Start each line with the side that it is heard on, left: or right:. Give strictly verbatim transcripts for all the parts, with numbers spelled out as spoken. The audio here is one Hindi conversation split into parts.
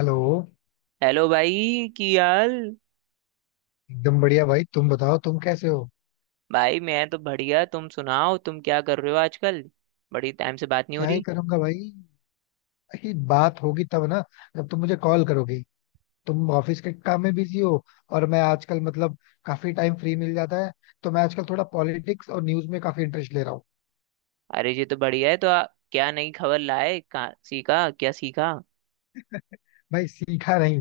left: हेलो.
right: हेलो भाई की हाल।
left: एकदम बढ़िया भाई, तुम बताओ, तुम कैसे हो?
right: भाई मैं तो बढ़िया तुम सुनाओ तुम क्या कर रहे हो आजकल। बड़ी टाइम से बात नहीं हो
left: क्या ही
right: रही।
left: करूंगा भाई, ही बात होगी तब ना, जब तुम मुझे कॉल करोगे. तुम ऑफिस के काम में बिजी हो और मैं आजकल मतलब काफी टाइम फ्री मिल जाता है, तो मैं आजकल थोड़ा पॉलिटिक्स और न्यूज में काफी इंटरेस्ट ले रहा हूँ.
right: अरे ये तो बढ़िया है तो आ, क्या नई खबर लाए कहाँ सीखा क्या सीखा।
left: भाई सीखा नहीं.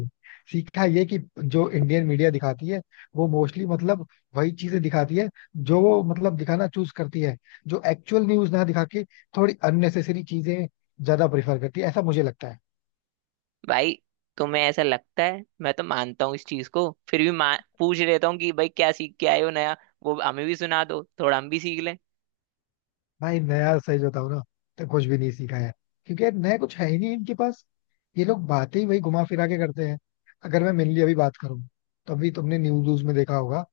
left: सीखा ये कि जो इंडियन मीडिया दिखाती है वो मोस्टली मतलब वही चीजें दिखाती है, जो वो मतलब दिखाना चूज करती है. जो एक्चुअल न्यूज ना दिखा के थोड़ी अननेसेसरी चीजें ज्यादा प्रेफर करती है, ऐसा मुझे लगता है.
right: भाई तुम्हें ऐसा लगता है मैं तो मानता हूँ इस चीज को फिर भी मा- पूछ लेता हूँ कि भाई क्या सीख के आए हो नया। वो हमें भी सुना दो थोड़ा हम भी सीख लें।
left: भाई नया सही बताऊं ना, तो कुछ भी नहीं सीखा है. क्योंकि यार नया कुछ है ही नहीं इनके पास. ये लोग बातें ही वही घुमा फिरा के करते हैं. अगर मैं मेनली अभी बात करूं, तो अभी तुमने न्यूज व्यूज में देखा होगा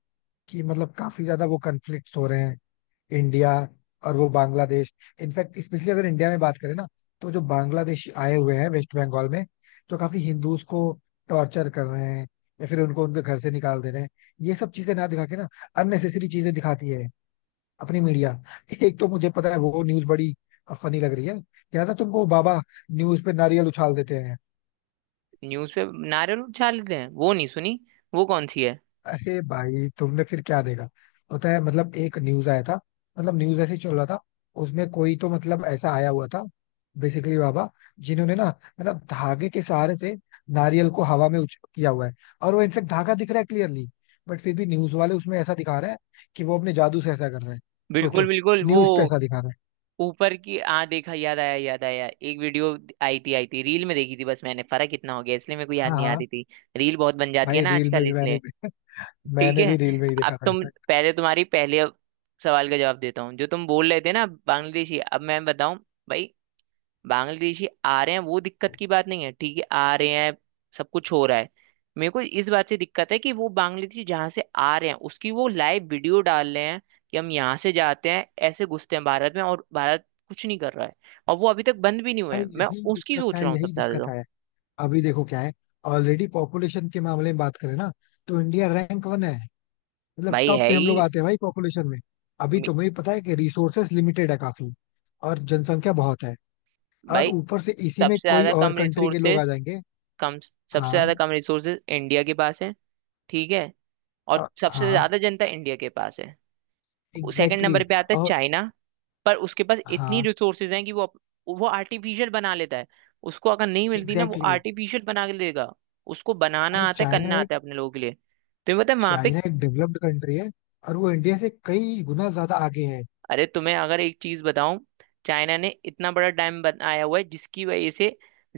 left: कि मतलब काफी ज्यादा वो कन्फ्लिक्ट हो रहे हैं इंडिया और वो बांग्लादेश. इनफैक्ट स्पेशली अगर इंडिया में बात करें ना, तो जो बांग्लादेशी आए हुए हैं वेस्ट बंगाल में, जो काफी हिंदूज को टॉर्चर कर रहे हैं या फिर उनको उनके घर से निकाल दे रहे हैं, ये सब चीजें ना दिखा के ना अननेसेसरी चीजें दिखाती है अपनी मीडिया. एक तो मुझे पता है वो न्यूज बड़ी फनी लग रही है. याद है तुमको बाबा न्यूज पे नारियल उछाल देते हैं?
right: न्यूज पे नारियल उछाल लेते हैं वो नहीं सुनी। वो कौन सी है?
left: अरे भाई, तुमने फिर क्या देखा? पता है मतलब एक न्यूज आया था, मतलब न्यूज ऐसे ही चल रहा था, उसमें कोई तो मतलब ऐसा आया हुआ था, बेसिकली बाबा जिन्होंने ना मतलब धागे के सहारे से नारियल को हवा में उछ किया हुआ है, और वो इनफेक्ट धागा दिख रहा है क्लियरली. बट फिर भी न्यूज वाले उसमें ऐसा दिखा रहे हैं कि वो अपने जादू से ऐसा कर रहे हैं.
right: बिल्कुल
left: सोचो,
right: बिल्कुल वो
left: न्यूज पे ऐसा दिखा रहे हैं.
right: ऊपर की आ देखा याद आया याद आया एक वीडियो आई थी आई थी रील में देखी थी बस मैंने फर्क इतना हो गया इसलिए मेरे को याद
left: हाँ
right: नहीं आ
left: हाँ.
right: रही थी। रील बहुत बन जाती है
left: भाई
right: ना
left: रील में
right: आजकल
left: भी मैंने
right: इसलिए। ठीक
left: मैंने भी
right: है।
left: रील में ही
right: अब
left: देखा था
right: तुम
left: इनफैक्ट.
right: पहले तुम्हारी पहले सवाल का जवाब देता हूँ जो तुम बोल रहे थे ना बांग्लादेशी अब मैं बताऊं। भाई बांग्लादेशी आ रहे हैं वो दिक्कत की बात नहीं है ठीक है आ रहे हैं सब कुछ हो रहा है। मेरे को इस बात से दिक्कत है कि वो बांग्लादेशी जहां से आ रहे हैं उसकी वो लाइव वीडियो डाल रहे हैं कि हम यहाँ से जाते हैं ऐसे घुसते हैं भारत में और भारत कुछ नहीं कर रहा है। और वो अभी तक बंद भी नहीं हुए
left: भाई
right: हैं मैं
left: यही
right: उसकी
left: दिक्कत है,
right: सोच रहा हूँ
left: यही
right: सबसे ज्यादा
left: दिक्कत
right: तो।
left: है. अभी देखो क्या है, ऑलरेडी पॉपुलेशन के मामले में बात करें ना, तो इंडिया रैंक वन है. मतलब
right: भाई
left: टॉप
right: है
left: पे हम लोग
right: ही।
left: आते हैं भाई पॉपुलेशन में. अभी
right: मे-
left: तुम्हें पता है कि रिसोर्सेस लिमिटेड है काफी और जनसंख्या बहुत है. और
right: भाई
left: ऊपर से इसी में
right: सबसे
left: कोई
right: ज्यादा
left: और
right: कम
left: कंट्री के लोग आ
right: रिसोर्सेस
left: जाएंगे.
right: कम सबसे
left: हाँ.
right: ज्यादा कम रिसोर्सेस इंडिया के पास है। ठीक है।
left: अ,
right: और सबसे
left: हाँ.
right: ज्यादा जनता इंडिया के पास है। सेकंड
left: एग्जैक्टली
right: नंबर पे आता है
left: exactly, और.
right: चाइना। पर उसके पास इतनी
left: हाँ.
right: रिसोर्सेज हैं कि वो अप- वो आर्टिफिशियल बना लेता है। उसको अगर नहीं मिलती ना वो
left: एग्जैक्टली exactly,
right: आर्टिफिशियल बना के देगा। उसको
left: भाई.
right: बनाना आता है
left: चाइना
right: करना
left: एक.
right: आता है अपने लोगों के लिए। तुम्हें पता है वहां पे।
left: चाइना एक डेवलप्ड कंट्री है और वो इंडिया से कई गुना ज्यादा आगे है.
right: अरे तुम्हें अगर एक चीज बताऊं चाइना ने इतना बड़ा डैम बनाया हुआ है जिसकी वजह से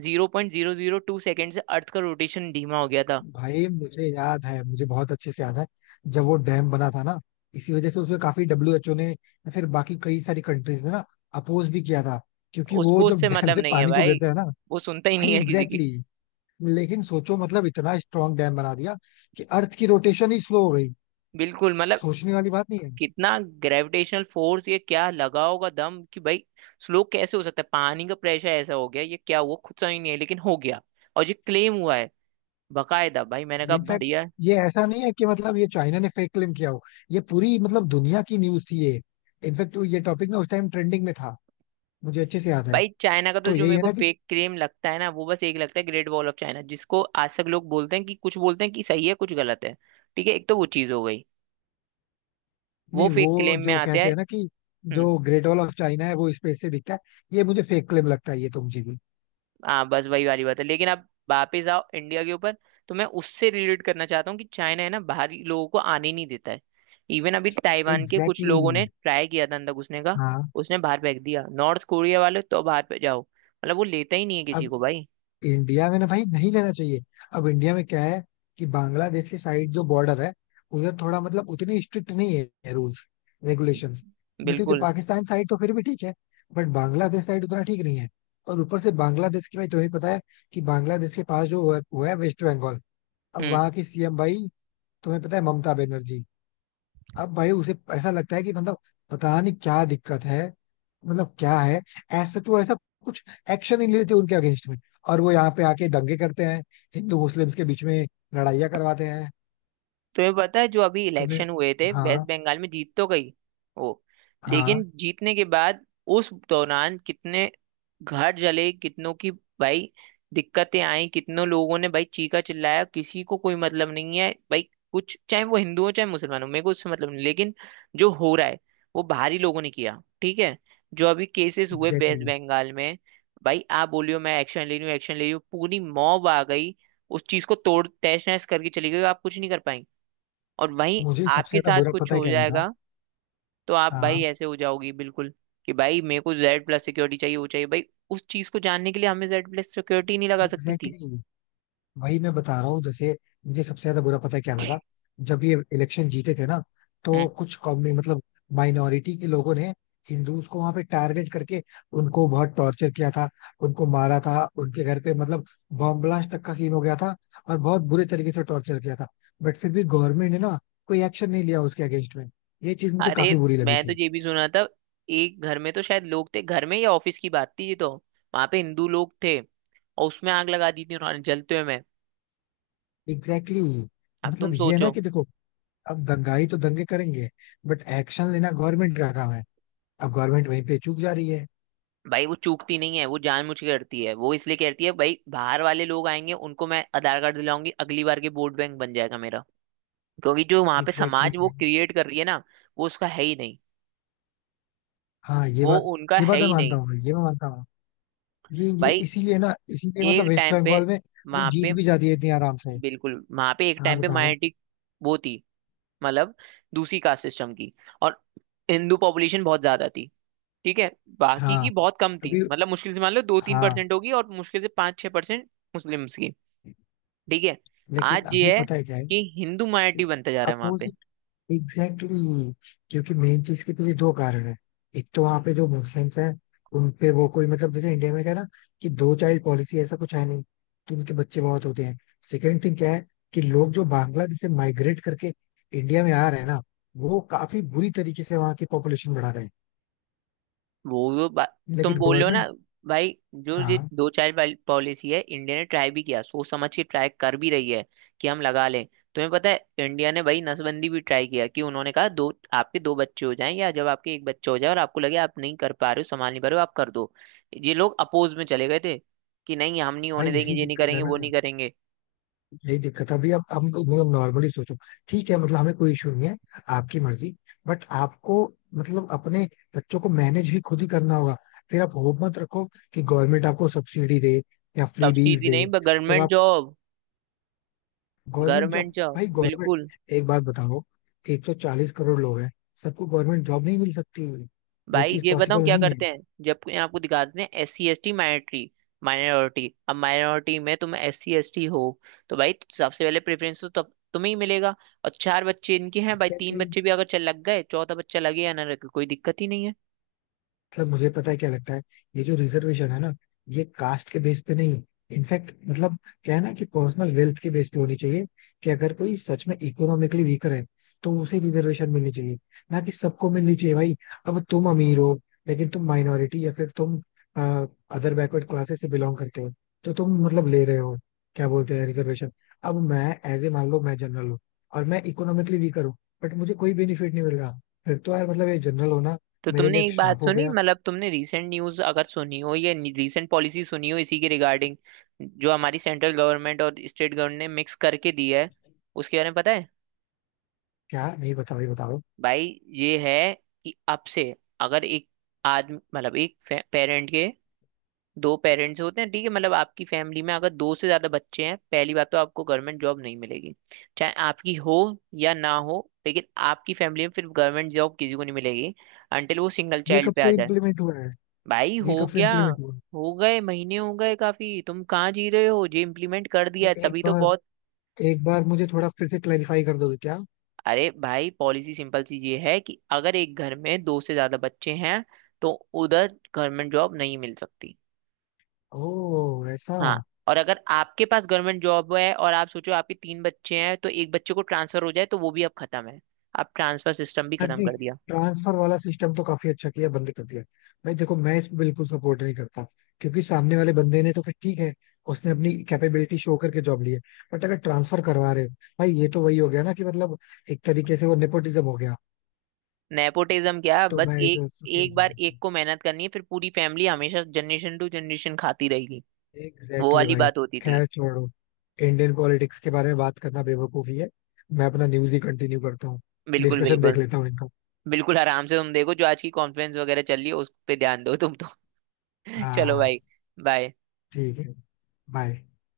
right: zero point zero zero two second से अर्थ का रोटेशन धीमा हो गया था।
left: भाई मुझे याद है, मुझे बहुत अच्छे से याद है जब वो डैम बना था ना. इसी वजह से उसमें काफी डब्ल्यूएचओ ने या फिर बाकी कई सारी कंट्रीज ने ना अपोज भी किया था. क्योंकि वो
right: उसको
left: जब
right: उससे
left: डैम
right: मतलब
left: से
right: नहीं है
left: पानी जो
right: भाई।
left: गिरता है ना.
right: वो सुनता ही नहीं
left: भाई
right: है किसी की।
left: Exactly exactly. लेकिन सोचो, मतलब इतना स्ट्रांग डैम बना दिया कि अर्थ की रोटेशन ही स्लो हो गई.
right: बिल्कुल मतलब
left: सोचने वाली बात नहीं है.
right: कितना ग्रेविटेशनल फोर्स ये क्या लगा होगा दम कि भाई स्लो कैसे हो सकता है पानी का प्रेशर ऐसा हो गया ये क्या हुआ खुद समझ नहीं है लेकिन हो गया। और ये क्लेम हुआ है बकायदा। भाई मैंने
left: ये
right: कहा
left: इनफैक्ट
right: बढ़िया है।
left: ये ऐसा नहीं है कि मतलब ये चाइना ने फेक क्लेम किया हो. ये पूरी मतलब दुनिया की न्यूज थी ये. इनफैक्ट ये टॉपिक ना उस टाइम ट्रेंडिंग में था, मुझे अच्छे से याद है.
right: भाई चाइना का तो
left: तो
right: जो
left: यही
right: मेरे
left: है
right: को
left: ना कि.
right: फेक क्लेम लगता है ना वो बस एक लगता है ग्रेट वॉल ऑफ चाइना जिसको आज तक लोग बोलते हैं कि कुछ बोलते हैं कि सही है कुछ गलत है। ठीक है। एक तो वो चीज हो गई। वो
left: नहीं,
right: फेक
left: वो
right: क्लेम में
left: जो
right: आते
left: कहते
right: हैं।
left: हैं ना कि
right: हम्म।
left: जो ग्रेट वॉल ऑफ चाइना है वो स्पेस से दिखता है, ये मुझे फेक क्लेम लगता है, ये तो मुझे भी.
right: हाँ बस वही वाली बात है लेकिन अब वापिस आओ इंडिया के ऊपर। तो मैं उससे रिलेट करना चाहता हूँ कि चाइना है ना बाहरी लोगों को आने ही नहीं देता है। इवन अभी ताइवान के कुछ
left: एग्जैक्टली
right: लोगों ने
left: exactly.
right: ट्राई किया था अंदर घुसने का।
left: हाँ.
right: उसने बाहर फेंक दिया। नॉर्थ कोरिया वाले तो बाहर पे जाओ मतलब वो लेता ही नहीं है किसी
left: अब
right: को भाई।
left: इंडिया में ना भाई नहीं लेना चाहिए. अब इंडिया में क्या है कि बांग्लादेश के साइड जो बॉर्डर है उधर थोड़ा मतलब उतनी स्ट्रिक्ट नहीं है रूल्स रेगुलेशंस. क्योंकि
right: बिल्कुल।
left: पाकिस्तान साइड तो फिर भी ठीक है, बट बांग्लादेश साइड उतना ठीक नहीं है. और ऊपर से बांग्लादेश की भाई तुम्हें पता है कि बांग्लादेश के पास जो वो है वेस्ट बंगाल. अब
right: हम्म।
left: वहाँ की सीएम भाई तुम्हें पता है, ममता बनर्जी. अब भाई उसे ऐसा लगता है कि मतलब पता नहीं क्या दिक्कत है, मतलब क्या है, ऐसा तो ऐसा कुछ एक्शन ही नहीं लेते उनके अगेंस्ट में. और वो यहाँ पे आके दंगे करते हैं, हिंदू मुस्लिम्स के बीच में लड़ाइयाँ करवाते हैं.
right: तुम्हें पता है जो अभी
left: तुमने.
right: इलेक्शन हुए थे वेस्ट
left: हाँ
right: बंगाल में जीत तो गई वो।
left: हाँ.
right: लेकिन जीतने के बाद उस दौरान कितने घर जले कितनों की भाई दिक्कतें आई कितनों लोगों ने भाई चीखा चिल्लाया किसी को कोई मतलब नहीं है भाई। कुछ चाहे वो हिंदू हो चाहे मुसलमान हो मेरे को उससे मतलब नहीं। लेकिन जो हो रहा है वो बाहरी लोगों ने किया। ठीक है। जो अभी केसेस हुए
left: एग्जैक्टली
right: वेस्ट
left: exactly.
right: बंगाल में भाई आप बोलियो मैं एक्शन ले रही हूँ एक्शन ले रही हूँ पूरी मॉब आ गई। उस चीज को तोड़ तहस नहस करके चली गई। आप कुछ नहीं कर पाई। और वहीं
left: मुझे सबसे
right: आपके
left: ज्यादा
right: साथ
left: बुरा
right: कुछ
left: पता है
right: हो
left: क्या लगा.
right: जाएगा तो आप भाई
left: हाँ.
right: ऐसे हो जाओगी बिल्कुल कि भाई मेरे को जेड प्लस सिक्योरिटी चाहिए वो चाहिए भाई। उस चीज को जानने के लिए हमें जेड प्लस सिक्योरिटी नहीं लगा सकती
left: एग्जैक्टली
right: थी।
left: exactly. वही मैं बता रहा हूँ जैसे, मुझे सबसे ज्यादा बुरा पता है क्या लगा, जब ये इलेक्शन जीते थे ना,
right: हम्म।
left: तो कुछ कौमी मतलब माइनॉरिटी के लोगों ने हिंदूज को वहां पे टारगेट करके उनको बहुत टॉर्चर किया था, उनको मारा था, उनके घर पे मतलब बॉम्ब ब्लास्ट तक का सीन हो गया था और बहुत बुरे तरीके से टॉर्चर किया था. बट फिर भी गवर्नमेंट ने ना कोई एक्शन नहीं लिया उसके अगेंस्ट में. ये चीज मुझे
right: अरे
left: काफी बुरी लगी
right: मैं तो
left: थी.
right: ये भी सुना था एक घर में तो शायद लोग थे घर में या ऑफिस की बात थी ये तो वहां पे हिंदू लोग थे और उसमें आग लगा दी थी उन्होंने जलते हुए में।
left: Exactly exactly.
right: अब तुम
left: मतलब ये है ना
right: सोचो।
left: कि देखो, अब दंगाई तो दंगे करेंगे, बट एक्शन लेना गवर्नमेंट का काम है. अब गवर्नमेंट वहीं पे चूक जा रही है.
right: भाई वो चूकती नहीं है वो जानबूझ के करती है वो इसलिए करती है भाई। बाहर वाले लोग आएंगे उनको मैं आधार कार्ड दिलाऊंगी अगली बार के वोट बैंक बन जाएगा मेरा। क्योंकि जो वहां पे
left: एग्जैक्टली
right: समाज वो
left: exactly.
right: क्रिएट कर रही है ना वो उसका है ही नहीं।
left: हाँ, ये
right: वो
left: बात
right: उनका
left: ये
right: है
left: बात मैं
right: ही
left: मानता
right: नहीं।
left: हूँ भाई, ये मैं मानता हूँ. ये ये
right: भाई
left: इसीलिए ना इसीलिए मतलब
right: एक
left: वेस्ट
right: टाइम पे
left: बंगाल में वो
right: वहां
left: जीत
right: पे
left: भी जाती है इतनी आराम से.
right: बिल्कुल वहां पे एक
left: हाँ
right: टाइम पे
left: बताओ.
right: माइनॉरिटी वो थी मतलब दूसरी कास्ट सिस्टम की। और हिंदू पॉपुलेशन बहुत ज्यादा थी। ठीक है। बाकी की
left: हाँ,
right: बहुत कम थी
left: अभी.
right: मतलब मुश्किल से मान लो दो तीन
left: हाँ,
right: परसेंट होगी और मुश्किल से पाँच छह परसेंट मुस्लिम्स की। ठीक है।
left: लेकिन
right: आज
left: अभी
right: ये है
left: पता है क्या है.
right: कि हिंदू माइनॉरिटी बनता जा रहा है वहां
left: अपोज.
right: पे।
left: Exactly exactly. क्योंकि मेन चीज के पीछे दो कारण है. एक तो वहां पे जो मुस्लिम्स हैं उन पे वो कोई मतलब जैसे इंडिया में क्या है ना कि दो चाइल्ड पॉलिसी ऐसा कुछ है नहीं, तो उनके बच्चे बहुत होते हैं. सेकंड थिंग क्या है कि लोग जो बांग्लादेश से माइग्रेट करके इंडिया में आ रहे हैं ना वो काफी बुरी तरीके से वहाँ की पॉपुलेशन बढ़ा रहे हैं.
right: वो तो बा- तुम
left: लेकिन
right: बोल रहे हो
left: गवर्नमेंट.
right: ना। भाई जो ये
left: हाँ.
right: दो चाइल्ड पॉलिसी है इंडिया ने ट्राई भी किया सोच समझ के ट्राई कर भी रही है कि हम लगा लें। तुम्हें पता है इंडिया ने भाई नसबंदी भी ट्राई किया कि उन्होंने कहा दो आपके दो बच्चे हो जाएं या जब आपके एक बच्चा हो जाए और आपको लगे आप नहीं कर पा रहे हो संभाल नहीं पा रहे हो आप कर दो। ये लोग अपोज में चले गए थे कि नहीं हम नहीं होने
left: भाई
right: देंगे
left: यही
right: ये नहीं
left: दिक्कत है
right: करेंगे
left: ना,
right: वो नहीं करेंगे।
left: यही दिक्कत है. अभी अब हम मतलब नॉर्मली सोचो, ठीक है मतलब हमें कोई इशू नहीं है, आपकी मर्जी. बट आपको मतलब अपने बच्चों को मैनेज भी खुद ही करना होगा. फिर आप होप मत रखो कि गवर्नमेंट आपको सब्सिडी दे या फ्रीबीज
right: सब्सिडी
left: दे.
right: नहीं
left: तब
right: गवर्नमेंट
left: आप.
right: Job
left: government
right: government
left: job
right: job
left: भाई
right: बिल्कुल।
left: गवर्नमेंट, एक बात बताओ, एक सौ चालीस करोड़ लोग हैं, सबको गवर्नमेंट जॉब नहीं मिल सकती. ये
right: भाई
left: चीज
right: ये बताऊं
left: पॉसिबल
right: क्या
left: नहीं है.
right: करते हैं जब कोई आपको दिखा देते हैं S C S T minority. Minority अब माइनॉरिटी में तुम एस सी एस टी हो। तो भाई सबसे पहले प्रेफरेंस तो तब तुम्हें ही मिलेगा। और चार बच्चे इनके हैं भाई तीन
left: एग्जैक्टली.
right: बच्चे भी अगर चल लग गए चौथा बच्चा लगे या ना लगे कोई दिक्कत ही नहीं है।
left: मतलब मुझे पता है क्या लगता है, ये जो रिजर्वेशन है ना, ये कास्ट के बेस पे नहीं, इनफैक्ट मतलब क्या है ना कि पर्सनल वेल्थ के बेस पे होनी चाहिए. कि अगर कोई सच में इकोनॉमिकली वीकर है, तो उसे रिजर्वेशन मिलनी चाहिए, ना कि सबको मिलनी चाहिए भाई. अब तुम अमीर हो लेकिन तुम माइनॉरिटी या फिर तुम अदर बैकवर्ड क्लासेस से बिलोंग करते हो, तो तुम मतलब ले रहे हो क्या बोलते हैं रिजर्वेशन. अब मैं एज ए मान लो मैं जनरल हूँ और मैं इकोनॉमिकली वीकर हूँ, बट मुझे कोई बेनिफिट नहीं मिल रहा, फिर तो यार मतलब ये जनरल होना
right: तो
left: मेरे लिए
right: तुमने
left: एक
right: एक बात
left: श्राप हो
right: सुनी
left: गया.
right: मतलब तुमने रीसेंट न्यूज अगर सुनी हो या रीसेंट पॉलिसी सुनी हो इसी के रिगार्डिंग जो हमारी सेंट्रल गवर्नमेंट और स्टेट गवर्नमेंट ने मिक्स करके दी है उसके बारे में पता है।
left: क्या, नहीं बताओ, ये बताओ.
right: भाई ये है कि अब से अगर एक आदमी मतलब एक पेरेंट के दो पेरेंट्स होते हैं ठीक है मतलब आपकी फैमिली में अगर दो से ज्यादा बच्चे हैं पहली बात तो आपको गवर्नमेंट जॉब नहीं मिलेगी। चाहे आपकी हो या ना हो। लेकिन आपकी फैमिली में फिर गवर्नमेंट जॉब किसी को नहीं मिलेगी अंटिल वो सिंगल
left: ये
right: चाइल्ड
left: कब
right: पे आ
left: से
right: जाए।
left: इम्प्लीमेंट हुआ है?
right: भाई
left: ये
right: हो
left: कब से
right: गया।
left: इम्प्लीमेंट हुआ है?
right: हो गए महीने हो गए काफी तुम कहाँ जी रहे हो जे इम्प्लीमेंट कर दिया
left: ए,
right: है,
left: एक
right: तभी तो
left: बार,
right: बहुत।
left: एक बार मुझे थोड़ा फिर से क्लैरिफाई कर दोगे क्या?
right: अरे भाई पॉलिसी सिंपल सी ये है कि अगर एक घर में दो से ज्यादा बच्चे हैं तो उधर गवर्नमेंट जॉब नहीं मिल सकती।
left: ओ ऐसा.
right: हाँ। और अगर आपके पास गवर्नमेंट जॉब है और आप सोचो आपके तीन बच्चे हैं तो एक बच्चे को ट्रांसफर हो जाए तो वो भी अब खत्म है। आप ट्रांसफर सिस्टम भी खत्म
left: नहीं,
right: कर दिया।
left: ट्रांसफर वाला सिस्टम तो काफी अच्छा किया बंद कर दिया. भाई देखो, मैं इसको बिल्कुल सपोर्ट नहीं करता, क्योंकि सामने वाले बंदे ने तो फिर ठीक है, उसने अपनी कैपेबिलिटी शो करके जॉब ली है. बट अगर ट्रांसफर करवा रहे हो, भाई ये तो वही हो गया ना कि मतलब एक तरीके से वो नेपोटिज्म हो गया.
right: नेपोटिज्म क्या
left: तो
right: बस
left: मैं
right: एक
left: इसे support
right: एक
left: नहीं
right: बार एक
left: करता.
right: को मेहनत करनी है फिर पूरी फैमिली हमेशा जनरेशन टू जनरेशन खाती रहेगी।
left: एग्जैक्टली
right: वो
left: exactly
right: वाली
left: भाई.
right: बात होती थी।
left: खैर छोड़ो, इंडियन पॉलिटिक्स के बारे में बात करना बेवकूफी है. मैं अपना न्यूज ही कंटिन्यू करता हूँ,
right: बिल्कुल
left: डिस्कशन देख
right: बिल्कुल।
left: लेता हूँ इनका.
right: बिल्कुल आराम से तुम देखो जो आज की कॉन्फ्रेंस वगैरह चल रही है उस पे ध्यान दो तुम तो।
left: हाँ
right: चलो
left: हाँ.
right: भाई। बाय।
left: ठीक है. बाय.